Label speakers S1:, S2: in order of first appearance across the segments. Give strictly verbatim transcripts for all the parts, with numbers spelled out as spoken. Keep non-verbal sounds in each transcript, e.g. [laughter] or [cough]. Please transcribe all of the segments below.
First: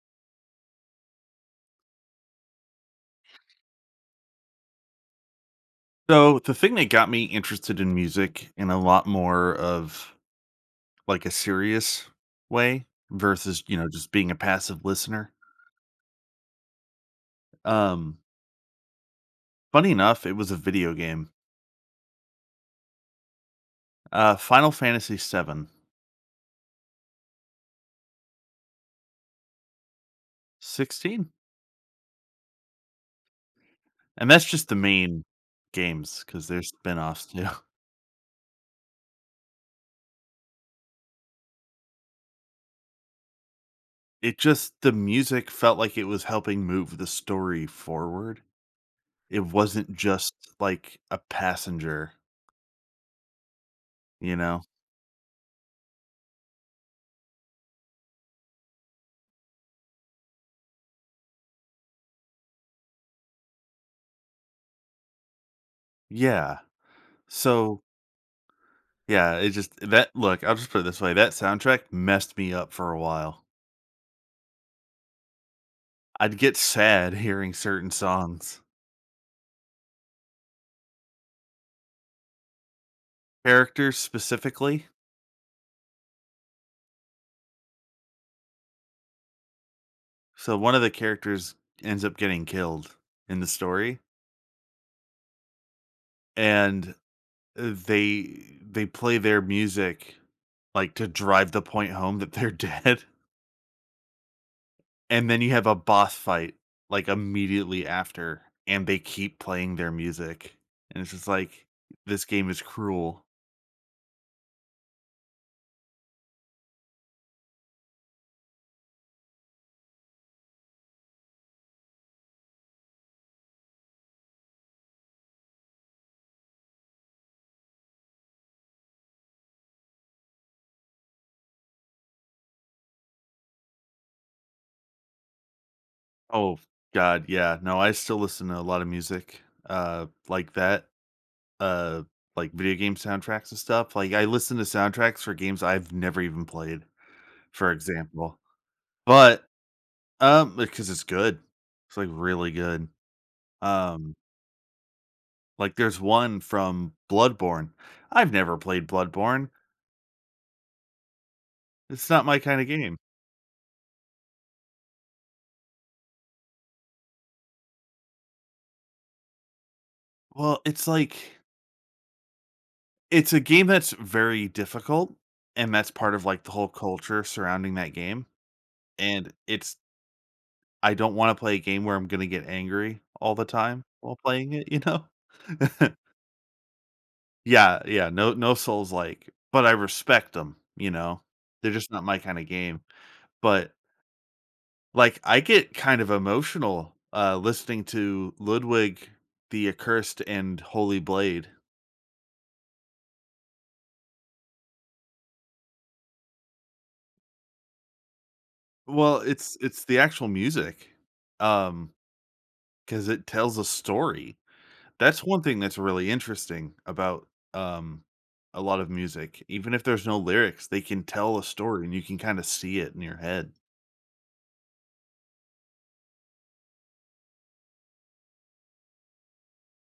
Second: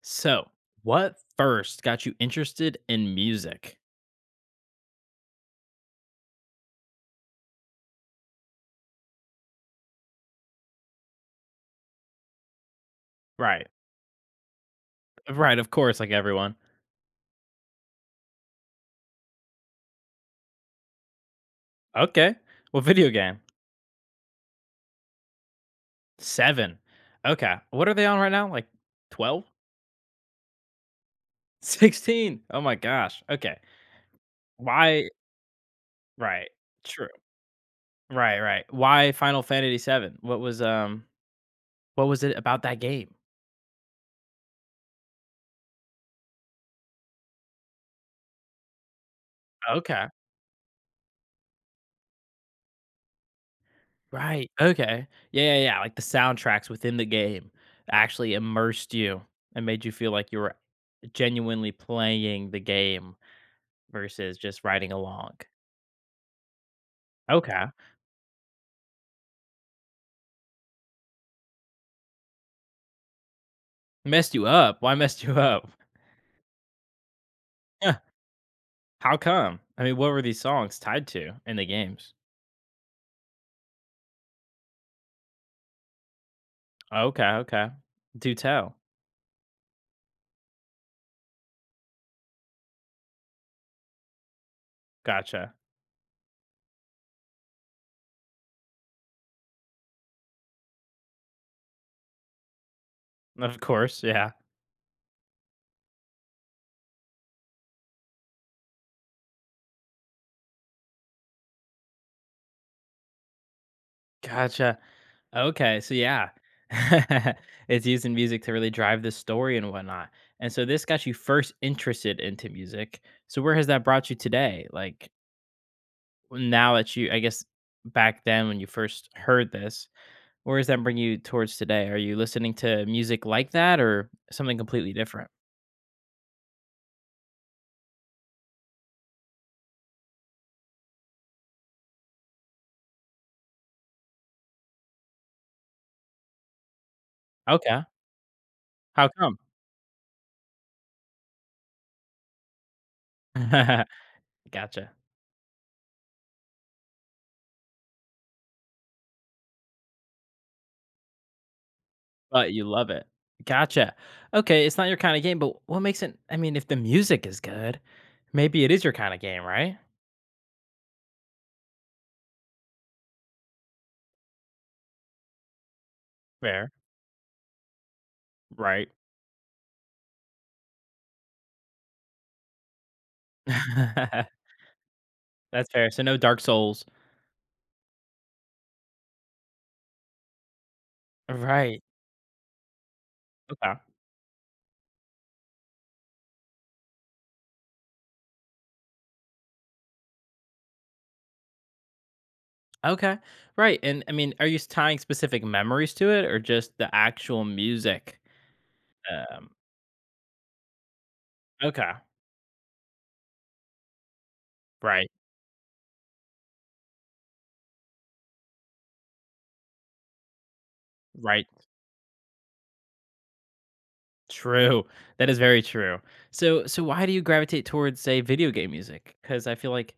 S1: So, what first got you interested in music?
S2: So the thing that got me interested in music in a lot more of like a serious way versus,
S1: Right.
S2: you know, just being a passive listener.
S1: Right, of course, like everyone.
S2: Um Funny enough, it was a video game.
S1: Okay. What video game?
S2: Uh Final Fantasy Seven,
S1: Seven. Okay. What are they on right now? Like twelve?
S2: sixteen.
S1: [laughs] sixteen. Oh my gosh. Okay.
S2: And that's just the
S1: Why?
S2: main games cuz
S1: Right.
S2: there's
S1: True.
S2: spin-offs too. [laughs]
S1: Right, right. Why Final Fantasy seven? What was um what was it about that game?
S2: It just the music felt like it was helping move the story forward. It wasn't
S1: Okay.
S2: just like a passenger, you
S1: Right.
S2: know.
S1: Okay. Yeah, yeah, yeah. Like the soundtracks within the game actually immersed you and made you feel like you were genuinely playing the game versus just riding along.
S2: Yeah.
S1: Okay.
S2: So yeah, it just that look, I'll just put it this way, that soundtrack messed me up for a while.
S1: Messed you up. Why messed you up?
S2: I'd get sad [laughs] hearing certain
S1: Huh,
S2: songs.
S1: how come? I mean, what were these songs tied to in the games?
S2: Characters specifically.
S1: Okay, okay. Do tell.
S2: So one of the characters ends up getting killed in the story,
S1: Gotcha.
S2: and they they play their music like to drive the point home that they're [laughs] dead,
S1: Of course, yeah.
S2: and then you have a boss fight like immediately after and they keep playing their music, and it's just like this game is cruel.
S1: Gotcha. Okay, so yeah. [laughs] It's using music to really drive the story and whatnot. And so this got you first interested into music. So where has that brought you today? Like, now that you I guess back then when you first heard this, where does that bring you towards today? Are you listening to music like that or something completely different?
S2: Oh, God, yeah. No, I still listen to a lot of music, uh, like that, uh, like video game soundtracks and stuff. Like, I listen to soundtracks for games I've never even played, for
S1: Okay.
S2: example.
S1: How come?
S2: But, um, because it's good. It's, like, really good.
S1: [laughs]
S2: Um,
S1: Gotcha.
S2: like, there's one from Bloodborne. I've never played Bloodborne. It's not my
S1: But you
S2: kinda
S1: love
S2: game.
S1: it. Gotcha. Okay, it's not your kind of game, but what makes it, I mean, if the music is good, maybe it is your kind of game, right?
S2: Well, it's like it's a game that's very difficult, and that's part of, like, the whole
S1: Fair.
S2: culture surrounding that game,
S1: Right.
S2: and it's I don't wanna play a game where I'm gonna get angry all the time while playing
S1: [laughs]
S2: it, you know?
S1: That's fair.
S2: [laughs]
S1: So no Dark Souls.
S2: Yeah, yeah, no no Souls-like, but I respect them, you know? They're
S1: Right.
S2: just not my kinda game, but,
S1: Okay.
S2: like, I get kind of emotional, uh, listening to Ludwig the Accursed and Holy Blade.
S1: Okay. Right. And I mean, are you s tying specific memories to it or just the actual music?
S2: Well,
S1: Um,
S2: it's it's the actual music, um,
S1: okay.
S2: because it tells a story.
S1: Right.
S2: That's one thing that's really interesting about, um, a lot of music. Even if there's no lyrics, they can tell a
S1: Right.
S2: story and you can kinda see it in your head.
S1: True. That is very true. So so why do you gravitate towards, say, video game music? Because I feel like,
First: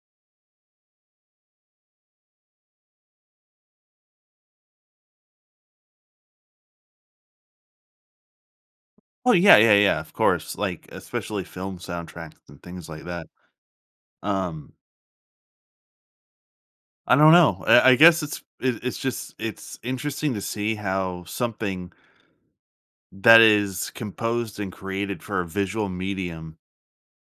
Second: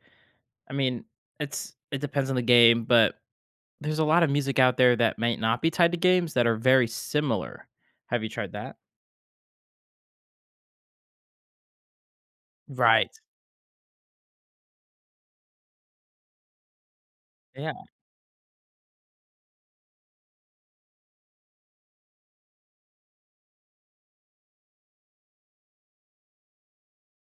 S1: I mean, it's it depends on the game, but there's a lot of music out there that might not be tied to games that are very similar. Have you tried that?
S2: Oh, yeah, yeah, yeah, of course, like, especially film soundtracks and things like
S1: Right.
S2: that. Um, I don't know.
S1: Yeah.
S2: I I guess it's it it's just it's interesting to see how something that is composed and created for a visual medium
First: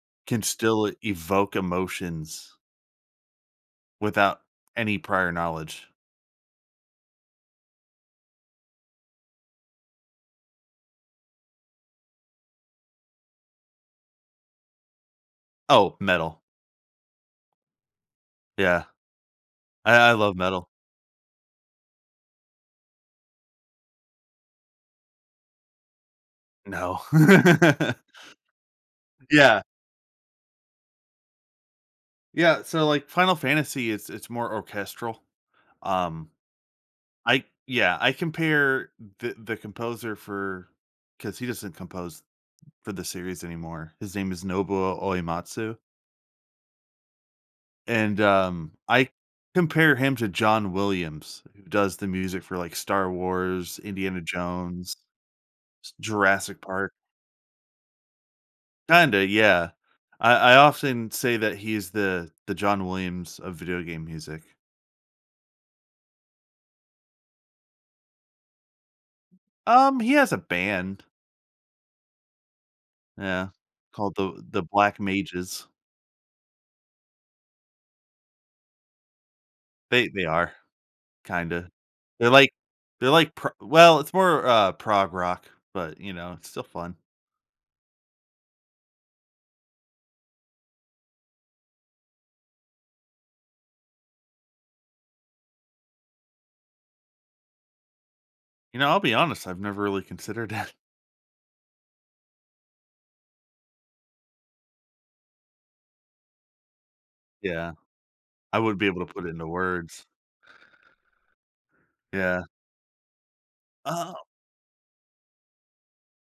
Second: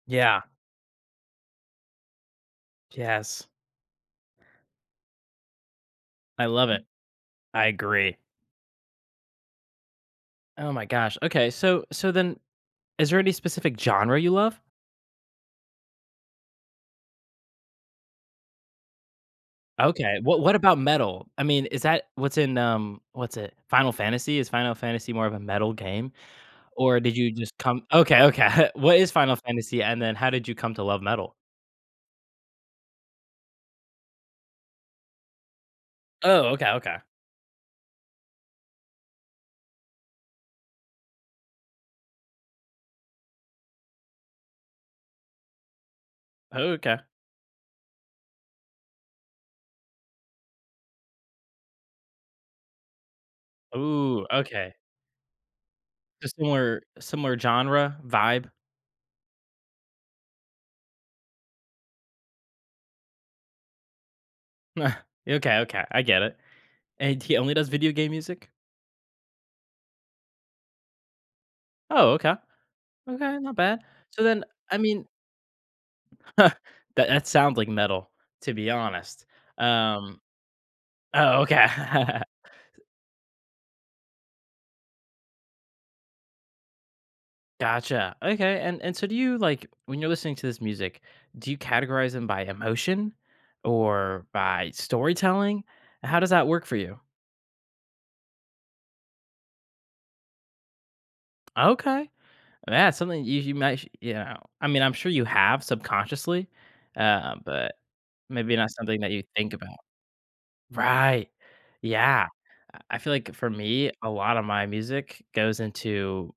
S1: Yeah.
S2: can still evoke emotions
S1: Yes.
S2: without any prior knowledge.
S1: I love it. I agree. Oh my gosh. Okay, so so then is there any specific genre you love?
S2: Oh, metal. Yeah. I I
S1: Okay.
S2: love
S1: What what
S2: metal.
S1: about metal? I mean, is that what's in um what's it? Final Fantasy? Is Final Fantasy more of a metal game? Or
S2: No.
S1: did you just
S2: [laughs]
S1: come. Okay, okay. [laughs] What is Final
S2: Yeah.
S1: Fantasy and then how did you come to love metal?
S2: Yeah, so, like, Final Fantasy, it's it's more orchestral. Um,
S1: Oh, okay, okay.
S2: I Yeah, I compare the the composer for because he doesn't compose for the series anymore. His name is Nobuo Uematsu,
S1: Okay.
S2: and, um, I compare him to John Williams, who does the music for, like, Star Wars, Indiana
S1: Ooh, okay.
S2: Jones,
S1: So
S2: Jurassic
S1: similar
S2: Park.
S1: similar genre, vibe.
S2: Kinda, yeah. I I often say that he's the the John Williams of video game music.
S1: [laughs] Okay, okay. I get it. And he only does video game music?
S2: Um, he has a band,
S1: Oh, okay. Okay,
S2: yeah,
S1: not bad.
S2: called
S1: So
S2: the
S1: then,
S2: the
S1: I
S2: Black
S1: mean.
S2: Mages.
S1: [laughs] That that sounds like metal, to be honest.
S2: They
S1: Um
S2: they are,
S1: Oh, okay.
S2: kinda. They're
S1: [laughs]
S2: like they're like pro well, it's more, uh, prog rock, but, you know, it's still fun.
S1: Gotcha. Okay, and and so do you, like, when you're listening to this music, do you categorize them by emotion or by storytelling? How does that work for you?
S2: You know, I'll be honest, I've never really considered it. [laughs]
S1: Okay. Yeah, it's something you you might sh you know, I mean, I'm sure you have subconsciously, uh,
S2: Yeah,
S1: but maybe
S2: I
S1: not
S2: wouldn't be
S1: something
S2: able
S1: that
S2: to
S1: you
S2: put it into
S1: think about.
S2: words.
S1: Right. Yeah.
S2: Yeah.
S1: I feel like for me, a
S2: Oh,
S1: lot of my music goes into,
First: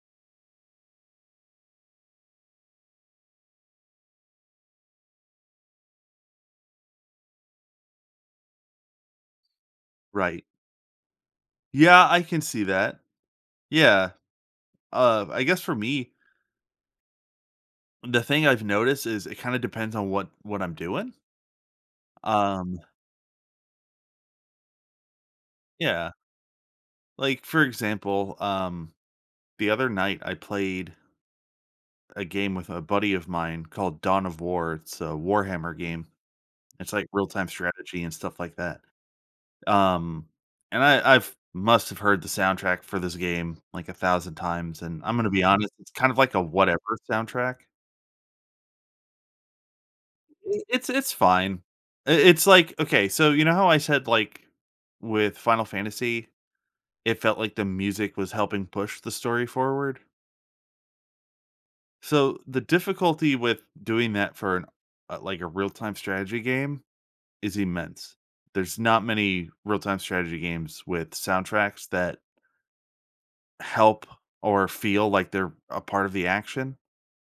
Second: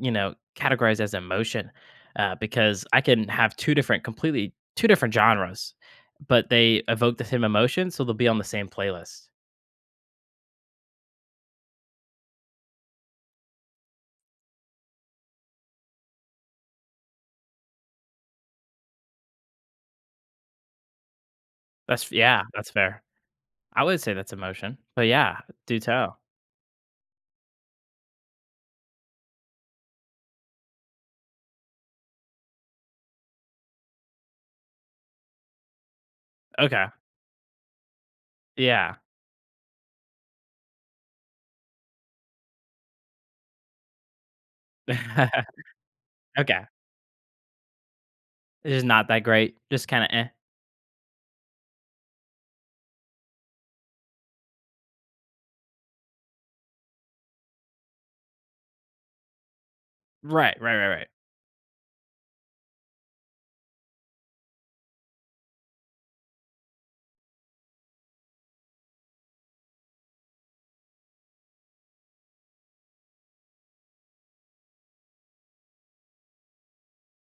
S1: you know, categorized as emotion, uh, because I can have two different, completely two different genres, but they evoke the same emotion, so they'll be on the same playlist.
S2: right. Yeah, I can see that. Yeah. Uh, I guess for me the thing I've noticed is it kinda depends on what what I'm doing.
S1: That's, yeah, that's
S2: Um,
S1: fair. I would say that's emotion, but yeah, do
S2: yeah,
S1: tell.
S2: like, for example, um, the other night I played a game with a buddy of mine called Dawn of War. It's a Warhammer game.
S1: Okay,
S2: It's like real-time strategy and stuff like that.
S1: yeah,
S2: Um, and I I've must have heard the soundtrack for this game like a thousand times, and I'm gonna be
S1: [laughs]
S2: honest, it's kind of like a
S1: okay,
S2: whatever soundtrack.
S1: it's just not that great. Just kind of eh.
S2: I it's it's fine. I it's like okay, so you know how I said, like, with Final Fantasy it felt like the music was helping push the story forward.
S1: Right, right, right, right.
S2: So the difficulty with doing that for an uh, like a real-time strategy game is immense. There's not many real-time strategy games with soundtracks that help or feel like they're a part of the action.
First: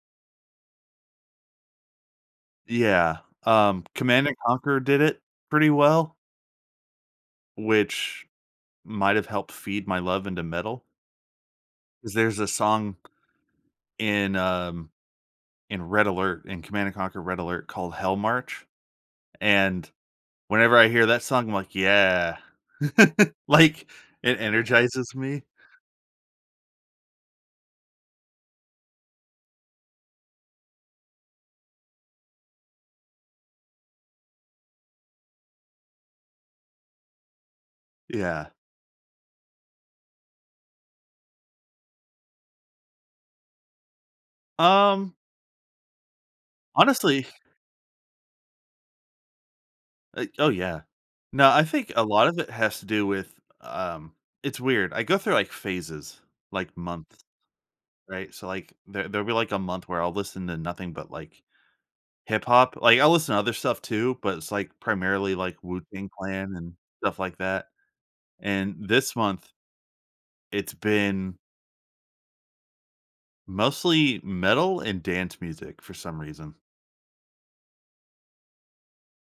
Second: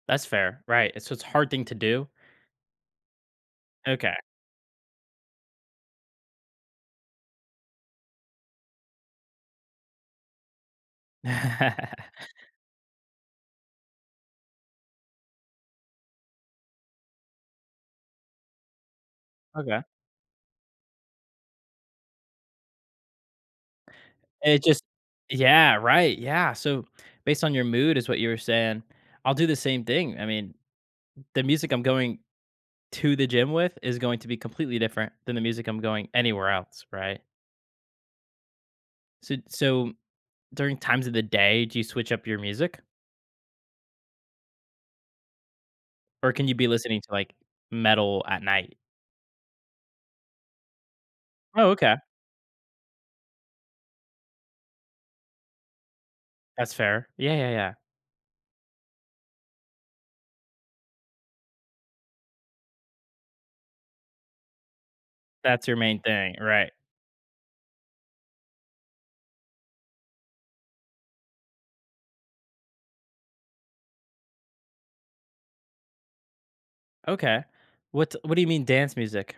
S1: That's fair. Right, so it's a hard thing to do.
S2: Yeah, um,
S1: Okay,
S2: Command and Conquer did it pretty well, which might have helped feed my love into metal. Because
S1: [laughs]
S2: there's a song in, um, in Red Alert, in Command and Conquer: Red Alert called Hell March.
S1: okay.
S2: And whenever I hear that song, I'm like, "Yeah." [laughs] Like, it
S1: It just.
S2: energizes me.
S1: Yeah, right, yeah, so, based on your mood is what you were saying. I'll do the same thing, I mean, the music I'm going to the gym with is going to be completely different than the music I'm going anywhere else, right?
S2: Yeah.
S1: So so, during times of the day, do you switch up your music?
S2: Um,
S1: Or can you be listening to,
S2: honestly
S1: like, metal at night?
S2: uh, oh, yeah. No, I
S1: Oh,
S2: think
S1: okay.
S2: a lot of it has to do with, um it's weird. I go through, like, phases,
S1: That's
S2: like,
S1: fair.
S2: months,
S1: Yeah, yeah, yeah.
S2: right? So, like, there there'll be, like, a month where I'll listen to nothing but, like, hip hop. Like, I'll listen to other stuff too, but it's, like, primarily, like,
S1: That's your
S2: Wu
S1: main
S2: Tang
S1: thing,
S2: Clan
S1: right.
S2: and stuff like that. And this month, it's been mostly metal and dance music for some reason.
S1: Okay. What what do you mean dance music?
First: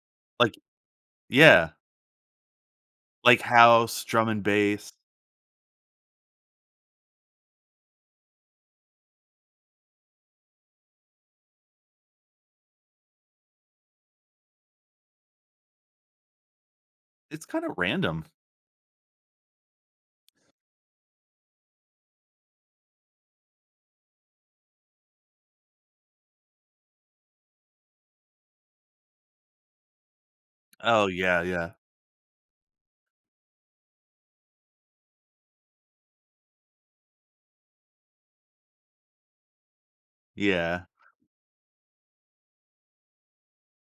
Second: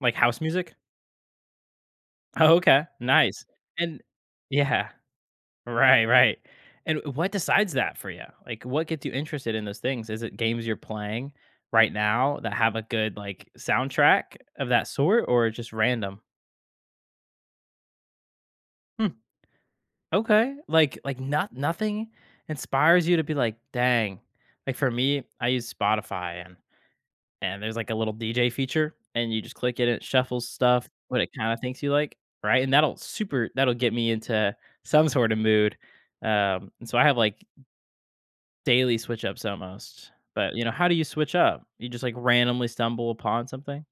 S1: Like house
S2: Like
S1: music? [laughs]
S2: yeah,
S1: Oh, okay,
S2: like
S1: nice, and.
S2: house, drum and
S1: Yeah.
S2: bass.
S1: Right, right. And what decides that for you? Like, what gets you interested in those things? Is it games you're playing right now that have a good, like, soundtrack of that sort, or just random?
S2: It's kinda random.
S1: Hmm, okay, like like not nothing inspires you to be like, dang. Like for me, I use Spotify and and there's like a little D J feature, and you just click it, and it shuffles stuff
S2: Oh,
S1: what it
S2: yeah,
S1: kind of
S2: yeah,
S1: thinks you like, right? And that'll super that'll get me into some sort of mood. Um, and so I have like daily switch ups almost, but, you know,
S2: yeah.
S1: how do you switch up? You just, like, randomly stumble upon something?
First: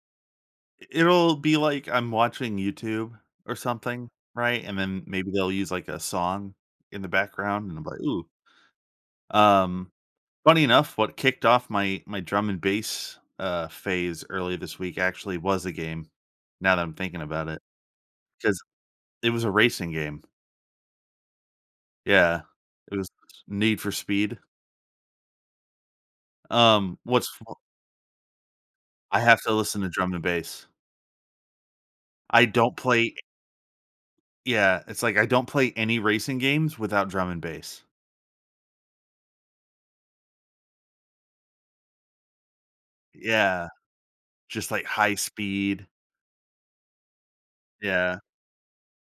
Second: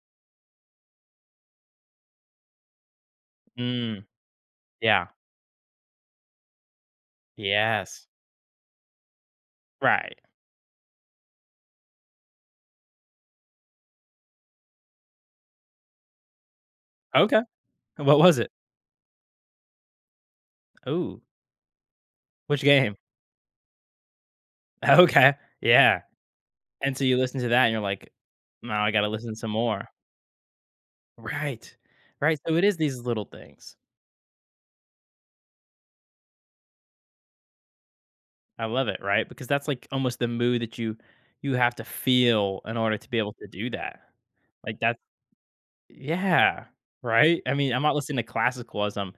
S2: It'll be like I'm watching YouTube or
S1: Mm,
S2: something, right? And then
S1: yeah.
S2: maybe they'll use, like, a song in the background, and I'm like,
S1: Yes.
S2: "Ooh." Um,
S1: Right.
S2: funny enough, what kicked off my my drum and bass, uh, phase early this week actually was a game, now that I'm thinking
S1: Okay.
S2: about it,
S1: What was it?
S2: because it was a racing game.
S1: Ooh,
S2: Yeah.
S1: which game?
S2: It
S1: [laughs]
S2: was Need for Speed.
S1: Okay. Yeah, and
S2: Um,
S1: so you
S2: what's
S1: listen
S2: fu
S1: to that and you're like, "Now I gotta
S2: I
S1: listen
S2: have
S1: some
S2: to listen
S1: more."
S2: to drum and bass.
S1: Right. Right,
S2: I
S1: so it
S2: don't
S1: is these
S2: play
S1: little things.
S2: Yeah, it's like I don't play any racing games without drum and bass.
S1: I love it, right? Because that's, like, almost the mood that you you have to feel in order to be able to
S2: Yeah,
S1: do that.
S2: just
S1: Like,
S2: like
S1: that.
S2: high speed.
S1: Yeah, right? I mean, I'm not listening
S2: Yeah,
S1: to classical as I'm,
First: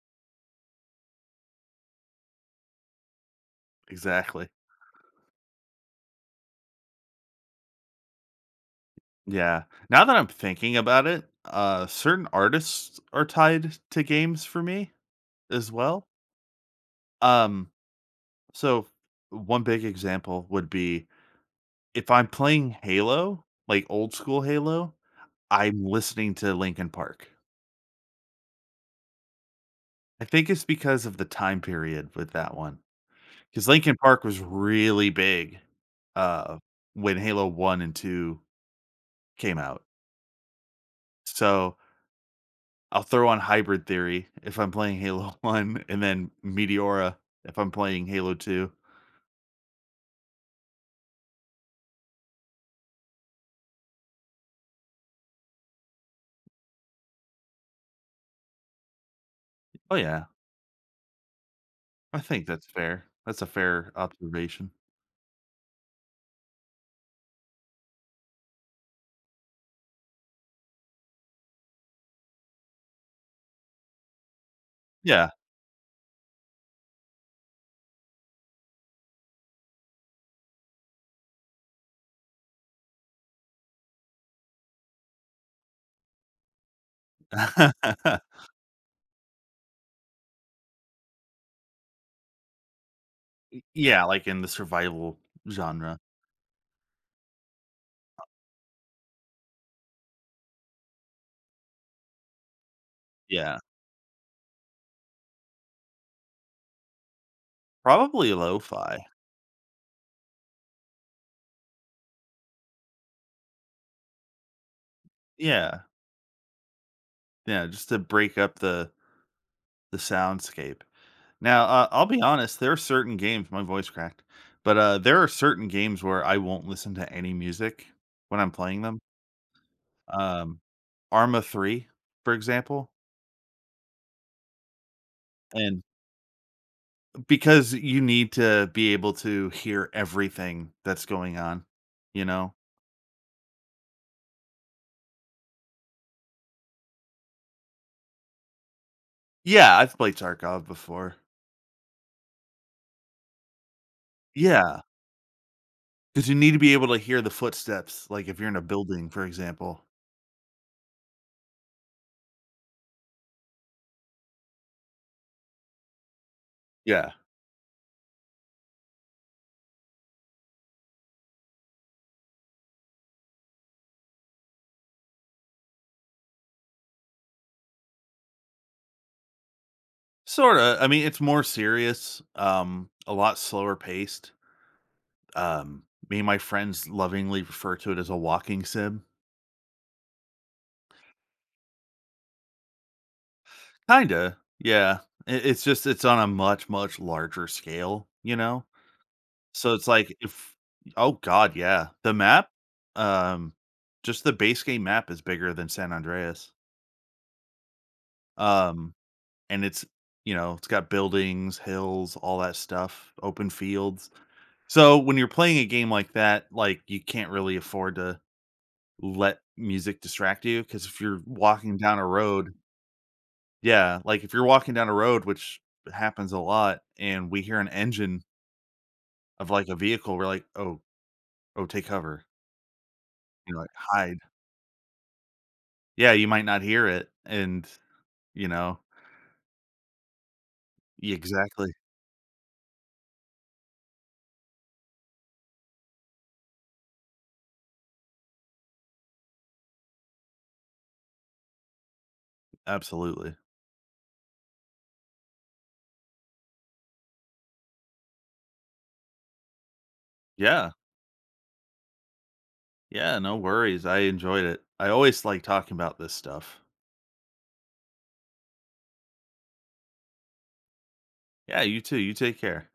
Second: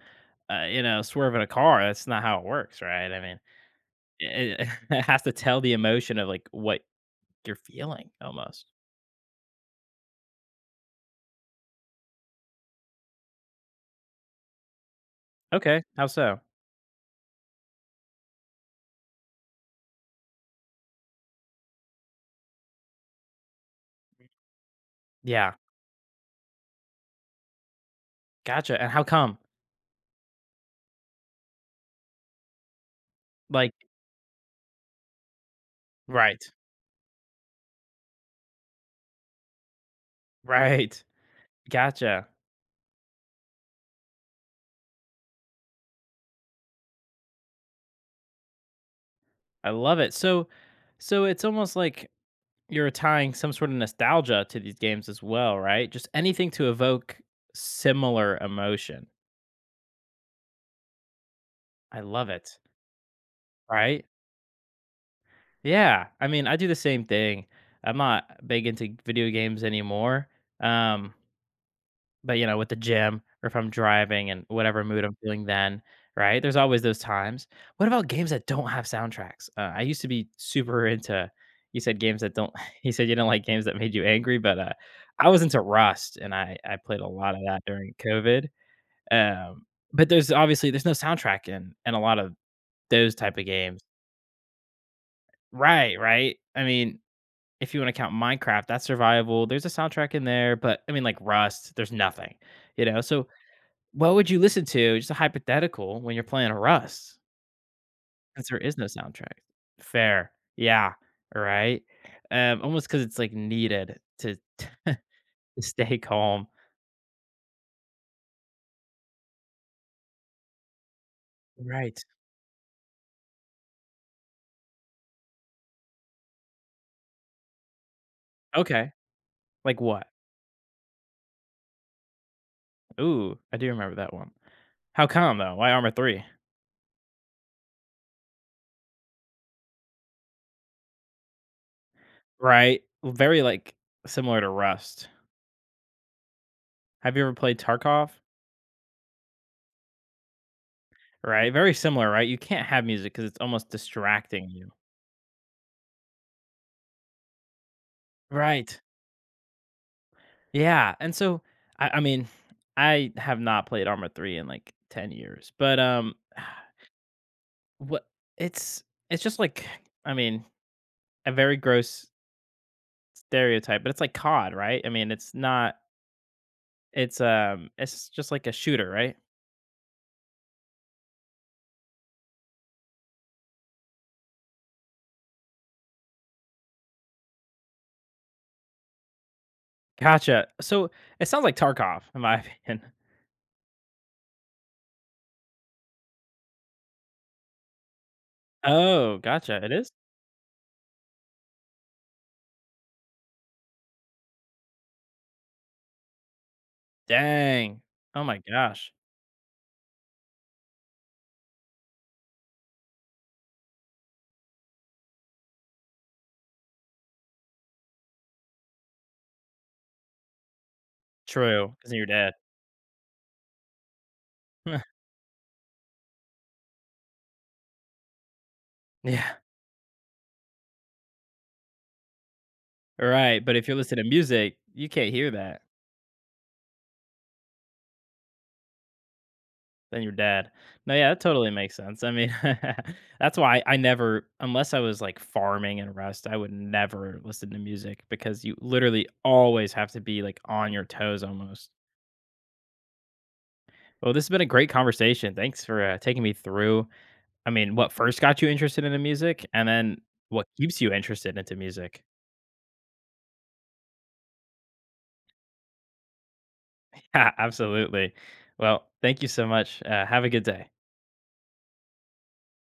S1: uh, you know, swerving a car, that's not how it works, right? I mean,
S2: exactly.
S1: it [laughs] it has to tell the emotion of, like, what you're feeling almost.
S2: Yeah. Now that I'm thinking about it, uh, certain artists are tied to games for me as
S1: Okay, how
S2: well.
S1: so?
S2: Um, so one big example would be if I'm playing Halo, like old school Halo
S1: Yeah,
S2: I'm listening to Linkin Park.
S1: gotcha, and how come?
S2: I think it's because of the time period with that one. Because
S1: Like.
S2: Linkin Park was really big,
S1: Right,
S2: uh, when Halo one and two came out.
S1: [laughs] right,
S2: So,
S1: gotcha,
S2: I'll throw on Hybrid Theory if I'm playing Halo [laughs] one, and then Meteora if I'm playing Halo two.
S1: I love it, so so it's almost like you're tying some sort of nostalgia to these games as well, right? Just anything to evoke similar emotion.
S2: Oh, yeah,
S1: I
S2: I
S1: love
S2: think
S1: it,
S2: that's fair. That's a fair
S1: right?
S2: observation.
S1: Yeah, I mean, I do the same thing. I'm not big into video games anymore. Um, but you know, with the gym or if I'm driving and whatever mood I'm
S2: Yeah.
S1: feeling then, right? There's always those times. What about games that don't have soundtracks? Uh, I used to be super into. You said games that don't. [laughs] You said you didn't like games that made you angry, but uh, I was into Rust, and I I played a lot of that during
S2: [laughs]
S1: COVID. Um, but there's obviously there's no soundtrack in in a lot of those type of games.
S2: Yeah, like, in the survival
S1: Right,
S2: genre.
S1: right. I mean, if you want to count Minecraft, that's survival. There's a soundtrack in there, but I mean, like Rust, there's nothing, you know? So,
S2: Yeah.
S1: what would you listen to? Just a hypothetical when you're playing a Rust,
S2: Probably
S1: since there is no
S2: lo-fi.
S1: soundtrack. Fair. Yeah. Right. Um, almost because it's like needed to, [laughs] to
S2: Yeah.
S1: stay calm.
S2: Yeah, just to break up the the soundscape. Now, uh,
S1: Right.
S2: I'll be honest, there are certain games my voice cracked, but, uh, there are certain games where I won't listen to any music when I'm playing
S1: Okay.
S2: them.
S1: Like what?
S2: Um, Arma three, for example,
S1: Ooh, I do remember that one. How come though? Why
S2: and
S1: Armor three?
S2: because you need to be able to hear everything that's going on, you know?
S1: Right. Very, like, similar to Rust. Have you ever played Tarkov?
S2: Yeah, I've played Tarkov before.
S1: Right, very similar, right? You can't have music because it's almost distracting you.
S2: Yeah, because you need to be able to hear the footsteps, like, if you're in a
S1: Right.
S2: building, for example.
S1: Yeah, and so, I I mean, I have not played Arma three in, like, ten years, but, um, [sighs]
S2: Yeah,
S1: what it's it's just like, I mean, a very gross stereotype, but it's like COD, right? I mean, it's not, it's, um, it's just like a shooter, right?
S2: sorta. I mean, it's more serious, um, a lot slower paced. Um, me and my friends lovingly refer to it as a walking sim.
S1: Gotcha. So, it sounds like Tarkov, in my opinion. [laughs]
S2: Kinda, yeah. It it's just it's on a much, much larger scale, you know?
S1: Oh, gotcha, it
S2: So it's
S1: is?
S2: like if oh god, yeah. The map, um, just the base game map is bigger than San Andreas.
S1: Dang. Oh my gosh.
S2: Um, and it's, you know, it's got buildings, hills, all that stuff, open fields. So when you're playing a game like that, like, you can't really afford to let music distract you because if you're
S1: True.
S2: walking
S1: Because
S2: down
S1: you're
S2: a
S1: dead.
S2: road Yeah, like, if you're walking down a
S1: [laughs]
S2: road, which happens a lot, and we hear an engine
S1: Yeah.
S2: of, like, a vehicle, we're like, "Oh oh, take cover."
S1: Right, but
S2: You're
S1: if
S2: like,
S1: you listen to
S2: "Hide."
S1: music, you can't hear that,
S2: Yeah, you might not hear it, and, you know
S1: then you're dead. No, yeah,
S2: Yeah,
S1: that totally
S2: exactly.
S1: makes sense. I mean, [laughs] that's why I never, unless I was, like, farming and rest, I would never listen to music because you literally always have to be, like, on your toes almost.
S2: Absolutely.
S1: Well, this has been a great conversation. Thanks for, uh, taking me through, I mean, what first got you interested into music, and then what
S2: Yeah.
S1: keeps you interested into music. [laughs]
S2: Yeah, no worries, I enjoyed it. I always like talking about this stuff.
S1: Yeah, absolutely. Well, thank you so much. Uh, have a good day.
S2: Yeah, you too, you take care.